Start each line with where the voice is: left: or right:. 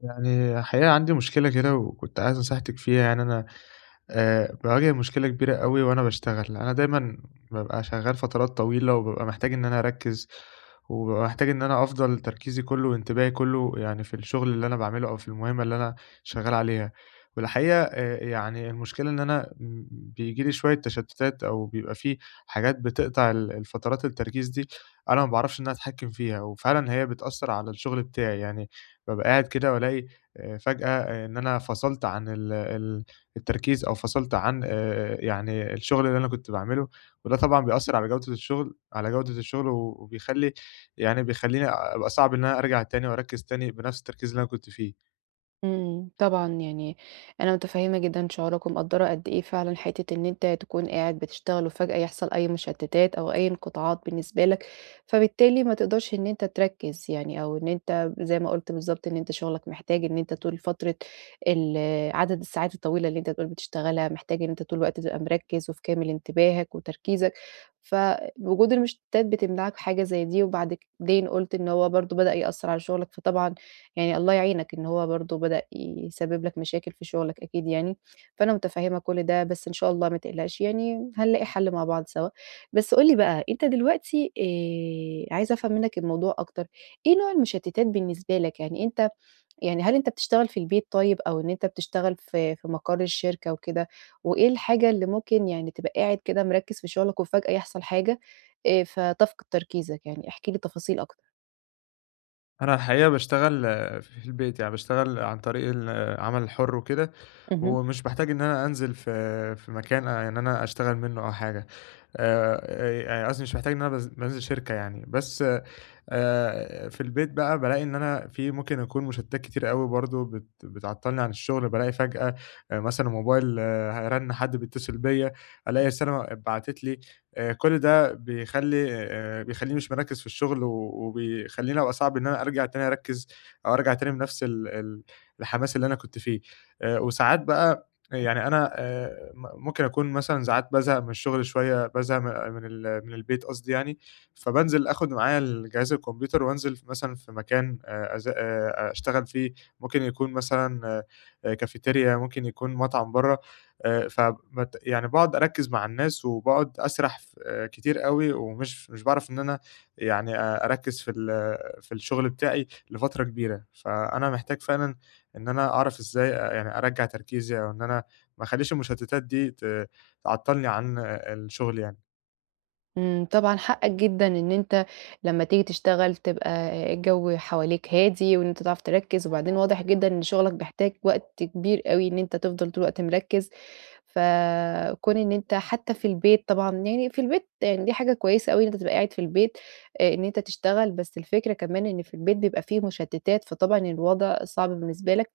left: يعني الحقيقة، عندي مشكلة كده وكنت عايز نصيحتِك فيها. يعني أنا آآ، باواجه مشكلة كبيرة أوي وأنا باشتغل. أنا دايمًا بابقى شغَّال فترات طويلة، وبابقى محتاج إن أنا أركِّز، وبابقى محتاج إن أنا أفضل تركيزي كله وانتباهي كله، يعني في الشغل اللي أنا باعمله، أو في المهمة اللي أنا شغَّال عليها. والحقيقة، آآ، ي يعني، المشكلة إن أنا بييجي لي شوية تَشتُّتات، أو بيبقى في حاجات بتقطع الفترات التركيز دي، أنا ما باعرفش إن أنا أتحكَّم فيها، وفعلًا هي بتأثِّر على الشغل بتاعي. يعني، بابقى قاعد كده، وألاقي فجأة إن أنا فصلت عن ال ال التركيز، أو فصلت عن آآ، آآ، يعني، الشغل اللي أنا كنت باعمله. وده طبعًا بيأثِّر على جودة الشغل على جودة الشغل وبيخلِّي يعني، بيخلِّيني أبقى صعب إن أنا أرجع تاني وأركِّز تاني، بنفس التركيز اللي أنا كنت فيه.
right: إمم، طبعًا، يعني أنا متفهِّمة جدًا شعورك ومقدِّرة قد إيه فعلًا، حتة إن أنت تكون قاعد بتشتغل، وفجأة يحصل أي مُشتِّتات أو أي انقطاعات بالنسبة لك، فبالتالي ما تقدرش إن أنت تركِّز يعني، أو إن أنت زي ما قُلت بالضبط، إن أنت شغلك محتاج إن أنت طول فترة ال عدد الساعات الطويلة اللي أنت بتقول بتشتغلها، محتاج إن أنت طول الوقت تبقى مركِّز وفي كامل انتباهك وتركيزك. فوجود المُشتِّتات بتمنعك حاجة زي دي. وبعد كد بعدين قُلت إن هو برضه بدأ يأثِّر على شغلك فطبعًا يعني، الله يعينك، إن هو برضه بدأ يسبَّب لك مشاكل في شغلك، أكيد يعني. فأنا متفهِّمة كل ده، بس، إن شاء الله، ما تقلقش يعني، هنلاقي حلّ مع بعض سوا. بس، قُل لي بقى، أنت دلوقتي آآ، عايزة أفهم منك الموضوع أكتر، إيه نوع المُشتِّتات بالنسبة لك؟ يعني أنت يعني، هل أنت بتشتغل في البيت طيب، أو إن أنت بتشتغل في في مقر الشركة وكده؟ وإيه الحاجة اللي ممكن يعني، تبقى قاعد كده مركِّز في شغلك وفجأة يحصل حاجة، آآ، فتفقد تركيزك؟ يعني، احكِ لي تفاصيل أكتر.
left: أنا الحقيقة باشتغل ف في البيت يعني، باشتغل عن طريق العمل الحُر وكده
right: اهم.
left: ومش باحتاج إن أنا أنزِل في في مكان آآ إن أنا أشتغل منُّه أو حاجة آآ آآ، قصدي مش محتاج إن أنا باز بانزِل شركة يعني بس، آآ، في البيت بقى بالاقي إن أنا في ممكن أكون مشتتات كتيرة أوي برضه بت بتعطّلني عن الشغل بالاقي فجأة مثلًا موبايل ه رَن حد بيتصل بيَّ، ألاقي رسالة اتبعتت لي، آآ، كل ده بيخلّي آآ بيخلّيني مش مركّز في الشغل و وبيخلّيني أبقى صعب إن أنا أرجَع تاني أركّز، أو أرجَع تاني بنَفْس ال ال الحماس اللي أنا كنت فيه. آآ وساعات بقى يعني أنا آآ م ممكن أكون مثلًا ساعات بازهق من الشغل شوية بازهق من ال من البيت قصدي يعني؛ فبانزِل أخُد معايا الجهاز الكمبيوتر وأنزِل في مثلًا في مكان آآ أزا آآ أشتغل فيه، ممكن يكون مثلًا آآ كافيتيريا، ممكن يكون مطعم برّا آآ ف بت يعني باقعد أركّز مع الناس وباقعد أسرح ف كتير أوي ومش مش باعرف إن أنا يعني آآ أركّز في ال في الشغل بتاعي لفترة كبيرة. فأنا محتاج فعلًا إن أنا أعرف إزاي آآ يعني أرجّع تركيزي أو إن أنا ما أخلّيش المشتتات دي ت تعطلني عن أ أ الشغل يعني.
right: إمم، طبعًا حقك جدًا إن أنت لمّا تيجي تشتغل تبقى آآ الجَو حواليك هادي وإن أنت تعرف تركِّز وبعدين واضح جدًا إن شُغلك بيحتاج وقت كبير أوي إن أنت تفضل طول الوقت مركِّز. فكٌون إن أنت حتّى في البيت طبعًا يعني في البيت يعني دي حاجة كويسة أوي إن أنت تبقى قاعد في البيت آآ إن أنت تشتغل، بس الفكرة كمان إن في البيت بيبقى في مُشتِّتات، فطبعًا الوضع صعب بالنسبة لك،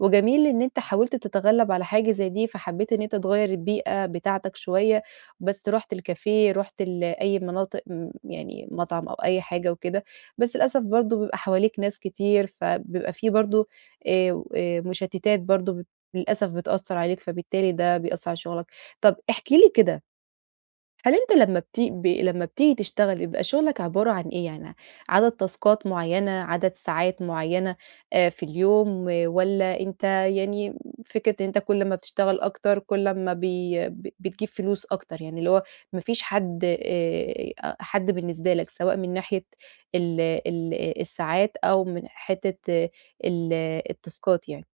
right: وجميل إن أنت حاولت تتغلَّب على حاجة زي دي، فحبّيت إن أنت تغيّر البيئة بتاعتك شوية، بس رُحت الكافيه، رُحت ال أي مناطق م يعني مطعم أو أي حاجة وكده، بس للأسف برضه بيبقى حواليك ناس كتير، فبيبقى في برضه آآ و آآ مُشتِّتات برضه ب للأسف بتأثّر عليك فبالتالي ده بيأثّر على شُغلك. طَب احكِ لي كده هل أنت لمّا بتي ب لمّا بتيجي تشتغل بيبقى شُغلك عبارة عن إيه؟ يعني عدد تاسكات معيّنة، عدد ساعات معيّنة آآ في اليوم، والّا أنت يعني م فكرة إن أنت كل ما بتشتغل أكتر كل أمّا بي ب بتجيب فلوس أكتر، يعني اللي هو ما فيش حد آآ حد بالنسبة لك سواء من ناحية ال ال آآ الساعات أو من حتّة ال التاسكات يعني؟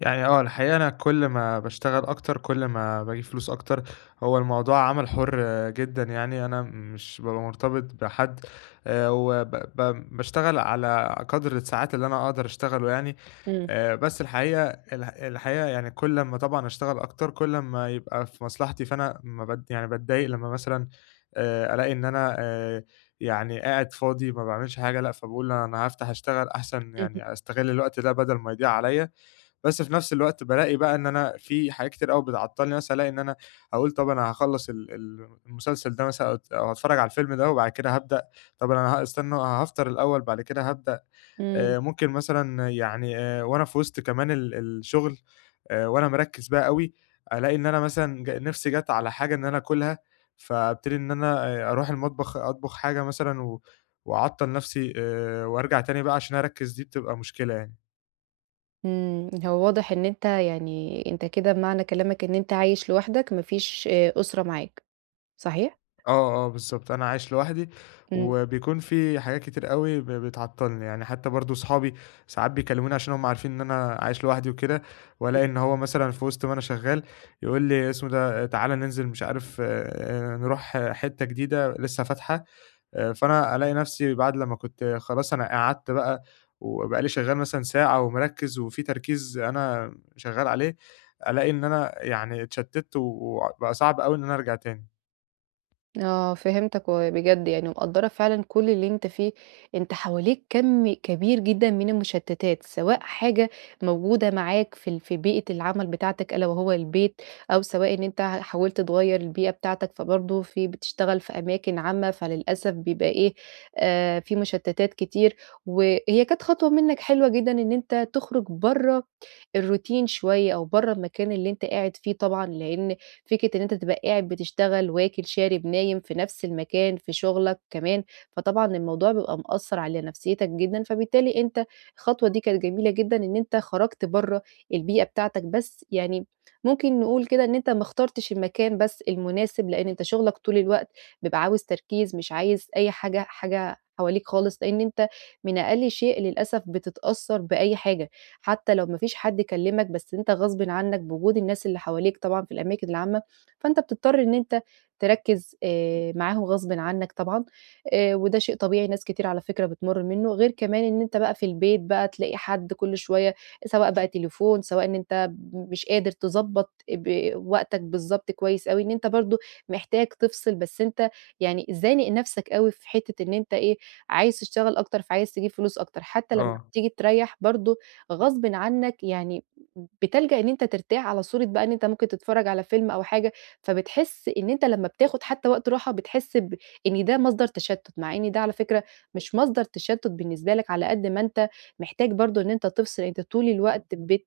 left: يعني آه، الحقيقة، أنا كل ما باشتغل أكتر، كل ما باجيب فلوس أكتر. هو الموضوع عمل حُر جدًا يعني، أنا مش بابقى مرتبط بحد، آآ، وب ب باشتغل على قدر الساعات اللي أنا أقدر أشتغله يعني.
right: إمم.
left: آآ، بس الحقيقة ال الحقيقة يعني، كل أمّا طبعًا أشتغل أكتر، كل أما يبقى في مصلحتي، فأنا ما بض يعني، بتضايق لمّا مثلًا آآ، ألاقي إن أنا آآ، يعني قاعد فاضي، ما باعملش حاجة. لأ، فباقول: "أنا هافتح، اشتغل، أحسن
right: اهم.
left: يعني، أستغل الوقت ده، بدل ما يضيع عليَّا." بس في نفس الوقت، بالاقي بقى إن أنا في حاجات كتير أوي بتعطِّلني. مثلًا، ألاقي إن أنا أقول: "طب، أنا هاخلِّص ال ال المسلسل ده مثلًا، أو هاتفرَّج على الفيلم ده، وبعد كده هابدأ. طب أنا هاستنى، أنا هافطر الأوِّل وبعد كده هابدأ."
right: إمم.
left: آآ، ممكن مثلًا يعني آآ، وأنا في وسط كمان ال الشغل، آآ، وأنا مركِّز بقى أوي، ألاقي إن أنا مثلًا ج نفسي جات على حاجة إن أنا آكُلها، فابتدي إن أنا آآ، أروح المطبخ، أطبخ حاجة مثلًا، و وأعطِّل نفسي آآ، وأرجع تاني بقى عشان أركِّز. دي بتبقى مشكلة يعني.
right: إمم، هو واضح إن أنت يعني// أنت كده بمعنى كلامك إن أنت عايش لوحدك، ما فيش آآ، أسرة معاك، صحيح؟
left: آه، آه، بالضبط، أنا عايش لوحدي،
right: إمم.
left: وبيكون في حاجات كتير أوي ب بتعطِّلني. يعني حتى برضه، أصحابي ساعات بيكلِّموني، عشان هُم عارفين إن أنا عايش لوحدي وكده،
right: [unintelligible]
left: وألاقي إن هو مثلًا، في وسط ما أنا شغَّال، يقول لي اسمه إيه ده: "تعالَ، ننزل، مش عارف آآ، نروح ح حتة جديدة، لسه فاتحة." آآ، فأنا ألاقي نفسي، بعد لمّا كنت خلاص أنا قعدت بقى وبقى لي شغَّال مثلًا ساعة ومركِّز، وفي تركيز أنا شغَّال عليه، ألاقي إن أنا يعني اتشتَّت، وبقى صعب أوي إن أنا أرجع تاني.
right: آه، فهمتك، وبجد، يعني، مقدِّرة فعلًا كل اللي أنت فيه. أنت حواليك كَم كبير جدًا من المُشتِّتات، سواء حاجة موجودة معاك في ال في بيئة العمل بتاعتك، ألا وهو البيت، أو سواء إن أنت حاولت تغيِّر البيئة بتاعتك، فبرضه في بتشتغل في أماكن عامة، فللأسف بيبقى إيه، آآ، في مُشتِّتات كتير. وهي كانت خطوة منك حلوة جدًا إن أنت تخرِّج برَّه الروتين شوية، أو برَّه المكان اللي أنت قاعد فيه طبعًا، لأن فكرة إن أنت تبقى قاعد بتشتغل، واكل، شارب، نايم في نفس المكان، في شغَلك كمان، فطبعًا الموضوع بيبقى مأثِّر على نفسيَّتك جدًا. فبالتالي، أنت الخطوة دي كانت جميلة جدًا إن أنت خَرَجت برَّه البيئة بتاعتك، بس يعني، ممكن نقول كده، إن أنت ما اخترتش المكان بس المناسب، لأن أنت شغَّالك طول الوقت بيبقى عاوز تركيز، مش عايز أي حاجة حاجة حواليك خالص. لأن أنت من أقل شيء، للأسف، بتتأثَّر بأي حاجة، حتى لو ما فيش حد كلَّمك، بس أنت غصبًا عنك، بوجود الناس اللي حواليك طبعًا في الأماكن العامة، فأنت بتضطر إن أنت تركِّز، آآ، معاهُم غصبًا عنك طبعًا. آآ، وده شيء طبيعي، ناس كتير على فكرة بتمُر منَّه. غير كمان إن أنت بقى في البيت، بقى، تلاقي حد كل شوية، سواء بقى تليفون، سواء إن أنت مش قادر تضبط، آآ، ب وقتك بالضبط كويِّس أوي إن أنت برضه محتاج تفصل، بس أنت يعني، زانق نفسك أوي، في حتة إن أنت إيه، عايز تشتغل أكتر، فعايز تجيب فلوس أكتر. حتى لمّا
left: آه.
right: بتيجي تريح برضه، غصبًا عنك يعني، بتلجأ إن أنت ترتاح على صورة بقى، إن أنت ممكن تتفرَّج على فيلم أو حاجة، فبتحِس إن أنت لمّا بتاخد حتى وقت راحة، بتحِس ب إن ده مصدر تشتُّت. مع إن ده على فكرة، مش مصدر تشتُّت بالنسبة لك، على قدر ما أنت محتاج برضه إن أنت تفصل. أنت طول الوقت بت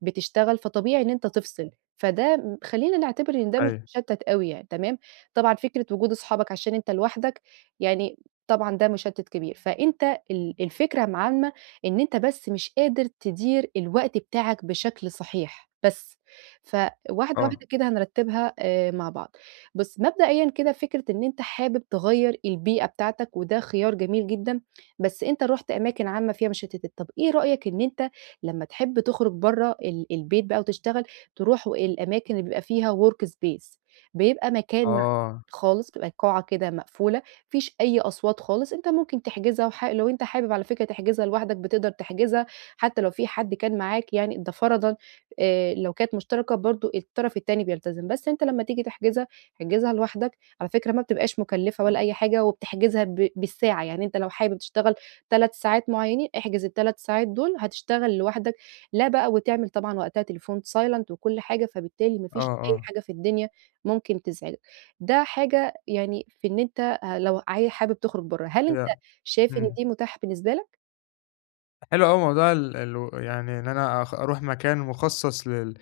right: بتشتغل، فطبيعي إن أنت تفصل. فده خلِّينا نعتبر إن ده مش
left: أيوه.
right: مُشتِّت أوي يعني، تمام. طبعًا، فكرة وجود أصحابك، عشان أنت لوحدك يعني، طبعًا، ده مُشتِّت كبير. فأنت ال الفكرة العامة إن أنت بس مش قادر تِدير الوقت بتاعك بشكل صحيح، بس. فواحدة
left: آه.
right: واحدة كده هنرتِّبها، آآ، مع بعض. بُص، مبدئيًا كده، فكرة إن أنت حابب تغيِّر البيئة بتاعتك، وده خيار جميل جدًا، بس أنت رُحت أماكن عامة فيها مُشتِّتات. طب، إيه رأيك إن أنت لمّا تحب تخرِّج برَّه ال البيت بقى وتشتغل، تروح الأماكن اللي بيبقى فيها workspace، بيبقى مكان مع
left: آه.
right: خالص، بيبقى قاعة كده مقفولة، ما فيش أي أصوات خالص. أنت ممكن تحجزها، وح لو أنت حابب، على فكرة، تحجزها لوحدك، بتقدر تحجزها، حتى لو في حد كان معاك، يعني ده فرضًا، آآ، لو كانت مشتركة برضه، الطرف التاني بيلتزم. بس أنت لمّا تيجي تحجزها، احجزها لوحدك، على فكرة، ما بتبقاش مُكلِّفة ولا أي حاجة، وبتحجزها ب بالساعة. يعني، أنت لو حابب تشتغل 3 ساعات معيَّنين، احجز ال3 ساعات دول، هتشتغل لوحدك، لا بقى وتعمل طبعًا وقتها التليفون silent وكل حاجة، فبالتالي ما
left: آه،
right: فيش أي
left: آه.
right: حاجة في الدنيا ممكن تزعجك. ده حاجة يعني، في إن أنت ه لو ه حابب تُخرِّج برَّه. هل
left: [unintelligible]
right: أنت شايف إن
left: همم.
right: دي متاحة بالنسبة لك؟
left: حلو أوي موضوع ال الو يعني إن أنا أخ أرُوح مكان مخصّص لل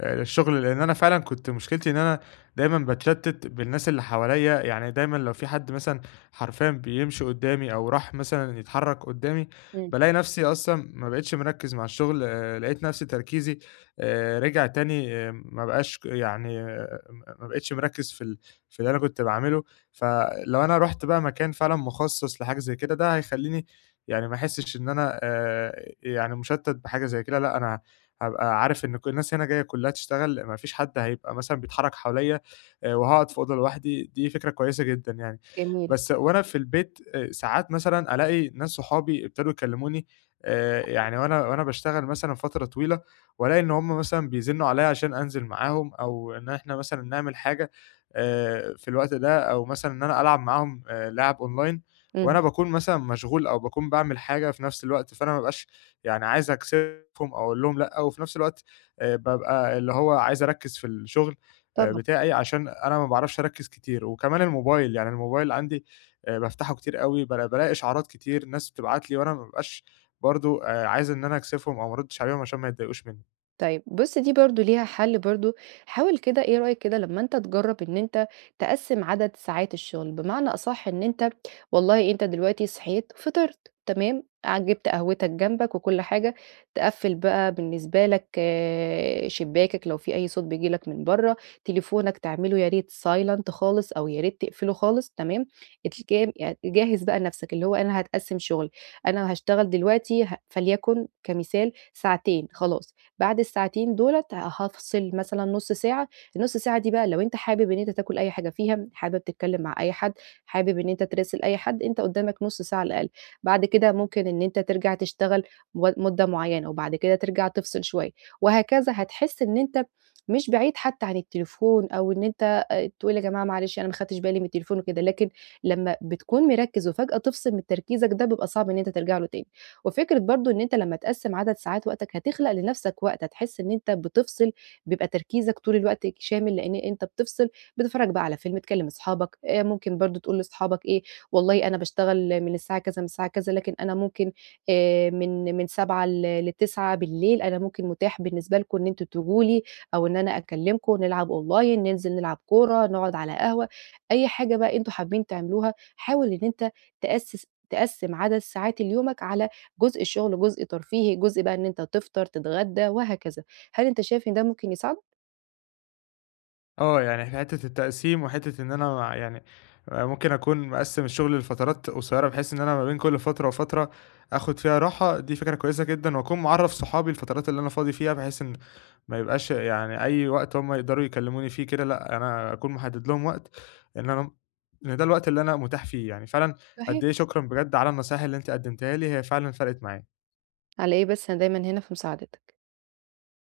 left: آآ، للشُغل، لإن أنا فعلًا كنت مشكلتي إن أنا دايمًا باتشتِّت بالناس اللي حواليّا، يعني دايمًا لو في حَدّ مثلًا حرفيًا بيمشي قُدّامي أو راح مثلًا يتحرّك قُدّامي
right: إمم.
left: بالاقي نَفْسي أصلًا ما بقيتش مركّز مع الشُغل آآ، لقيت نَفْسي تركيزي آآ، رجع تاني ما بقاش ك يعني آآ، آآ، م ما بقيتش مركّز في ال في اللي أنا كنت باعملُه فلو أنا رُحت بقى مكان فعلًا مخصَّص لحاجة زَيّ كده، ده هيخلّيني يعني ما أحسّش إن أنا آآ، يعني مشتَّت بحاجة زَيّ كده لأ، أنا هابقى عارف إن كُ الناس هنا جايّة كلّها تشتغل ما فيش حَدّ هيبقى مثلًا بيتحرّك حواليّا آآ، وهاقعد في أوضة لوحدي، دي فكرة كويسة جدًا يعني،
right: جميل.
left: بس وأنا في البيت آآ، ساعات مثلًا ألاقي ناس صحابي ابتدوا يكلّموني آآ،
right: [unintelligible]
left: يعني وأنا، وأنا باشتغل مثلًا فترة طويلة، وألاقي إن همُ مثلًا بيزنّوا عليَّ عشان أنزل معاهم أو إن إحنا مثلًا نعمل حاجة آآ، في الوقت ده أو مثلًا إن أنا ألعب معاهم آآ، لِعَب online
right: امم.
left: وأنا باكون مثلًا مشغول أو باكون باعمل حاجة في نَفْس الوقت، فأنا ما بابقاش يعني عايز أكسِفهم أو أقول لهم لأ، و في نَفْس الوقت آآ، بابقى اللي هو عايز أركّز في الشُغل آآ،
right: طبعًا.
left: بتاعي عشان أنا ما باعرفش أركّز كتير، وكمان الموبايل يعني الموبايل عندي آآ، بافتحه كتير أوي بالا بالاقي إشعارات كتير ناس بتبعت لي، وأنا ما بابقاش برضه آآ، عايز إن أنا أكسِفهم أو ما أرُدِّش عليهم عشان ما يتضايقوش منّي.
right: طيب بُصّ، دي برضه ليها حل برضه حاول كده إيه رأيك كده لمّا أنت تجرّب إن أنت تقسِّم عدد ساعات الشغل، بمعنى أصح إن أنت والله أنت دلوقتي صحيت فطرت تمام، ع جِبت قهوتك جنبك وكُلّ حاجة تِقَفِّل بقى بالنسبه لك آآ، شباكَّك لو في أي صوت بييجي لك من برّا تليفونك تعملُه ياريت silent خالص أو ياريت تقفلُه خالص، تمام. [unintelligible] يعني جَهِّز بقى نفسك اللي هو أنا هاتقسم شوية، أنا هاشتغل دلوقتي ه فليكن كمثال ساعتين خلاص، بعد الساعتين دُولَة هافصل مثلًا نُصّ ساعة، النُصّ ساعة دي بقى لو أنت حابب إن أنت تاكل أي حاجة فيها، حابب تتكلم مع أي حد، حابب إن أنت تِراسل أي حد، أنت قُدّامك نُصّ ساعة على الأقل، بعد كده ممكن إن أنت ترجع تشتغل م مدة مُعيّنة، وبعد كده ترجع تفصل شوية وهكذا. هتحس إن أنت مش بعيد حتى عن التليفون أو إن أنت تقول يا جماعة معلش أنا ما اخدتش بالي من التليفون وكده، لكن لمّا بتكون مِركِّز وفجأة تفصل من تركيزك ده بيبقى صعب إن أنت ترجع له تاني، وفكرة برضه إن أنت لمّا تقسِّم عدد ساعات وقتك، هتخلق لنفسك وقت هتحس إن أنت بتفصل بيبقى تركيزك طول الوقت شامل لأن أنت بتفْصِل بتتفرّج بقى على فيلم تكلّم اصحابك آآ، ممكن برضه تقول لصحابك إيه، والله أنا باشتغل من الساعة كذا من الساعة كذا، لكن أنا ممكن آآ، من من 19:00 ل ل21:00 أنا ممكن متاح بالنسبة لكم إن أنتوا تيجوا لي أو إن أنا أكلمكم نلعب Online ننزل نلعب كورة، نقعد على قهوة، أي حاجة بقى أنتوا حابين تعملوها، حاول إن أنت تأسِّس تقسِّم عدد ساعات اليومك على جزء شغل، وجزء ترفيهي، جزء بقى إن أنت تفطر تتغدى وهكذا، هل أنت شايف إن ده ممكن يساعدك؟
left: آه، يعني في حتةّ التقسيم وحتةّ إن أنا يعني ممكن أكون مقسِّم الشغل لفترات قصيرّة بحيث إن أنا ما بين كُلّ فترة وفترة آخد فيها راحة، دي فكرة كويسة جدًا وأَكُون معرّف صحابي الفترات اللي أنا فاضي فيها بحيث إن ما يبقاش يعني أي وقت هُم يقدروا يكلموني فيه كده لأ، أنا أكون محدِّد لهم وقت إن أنا إن ده الوقت اللي أنا متاح فيه، يعني فعلًا قد
right: صحيح.
left: إيه شكرًا بجد على النصايح اللي أنتِ قدمتيها لي هي فعلًا فرقِت معايا.
right: على إيه بس، أنا دايمًا هنا في مساعدتك.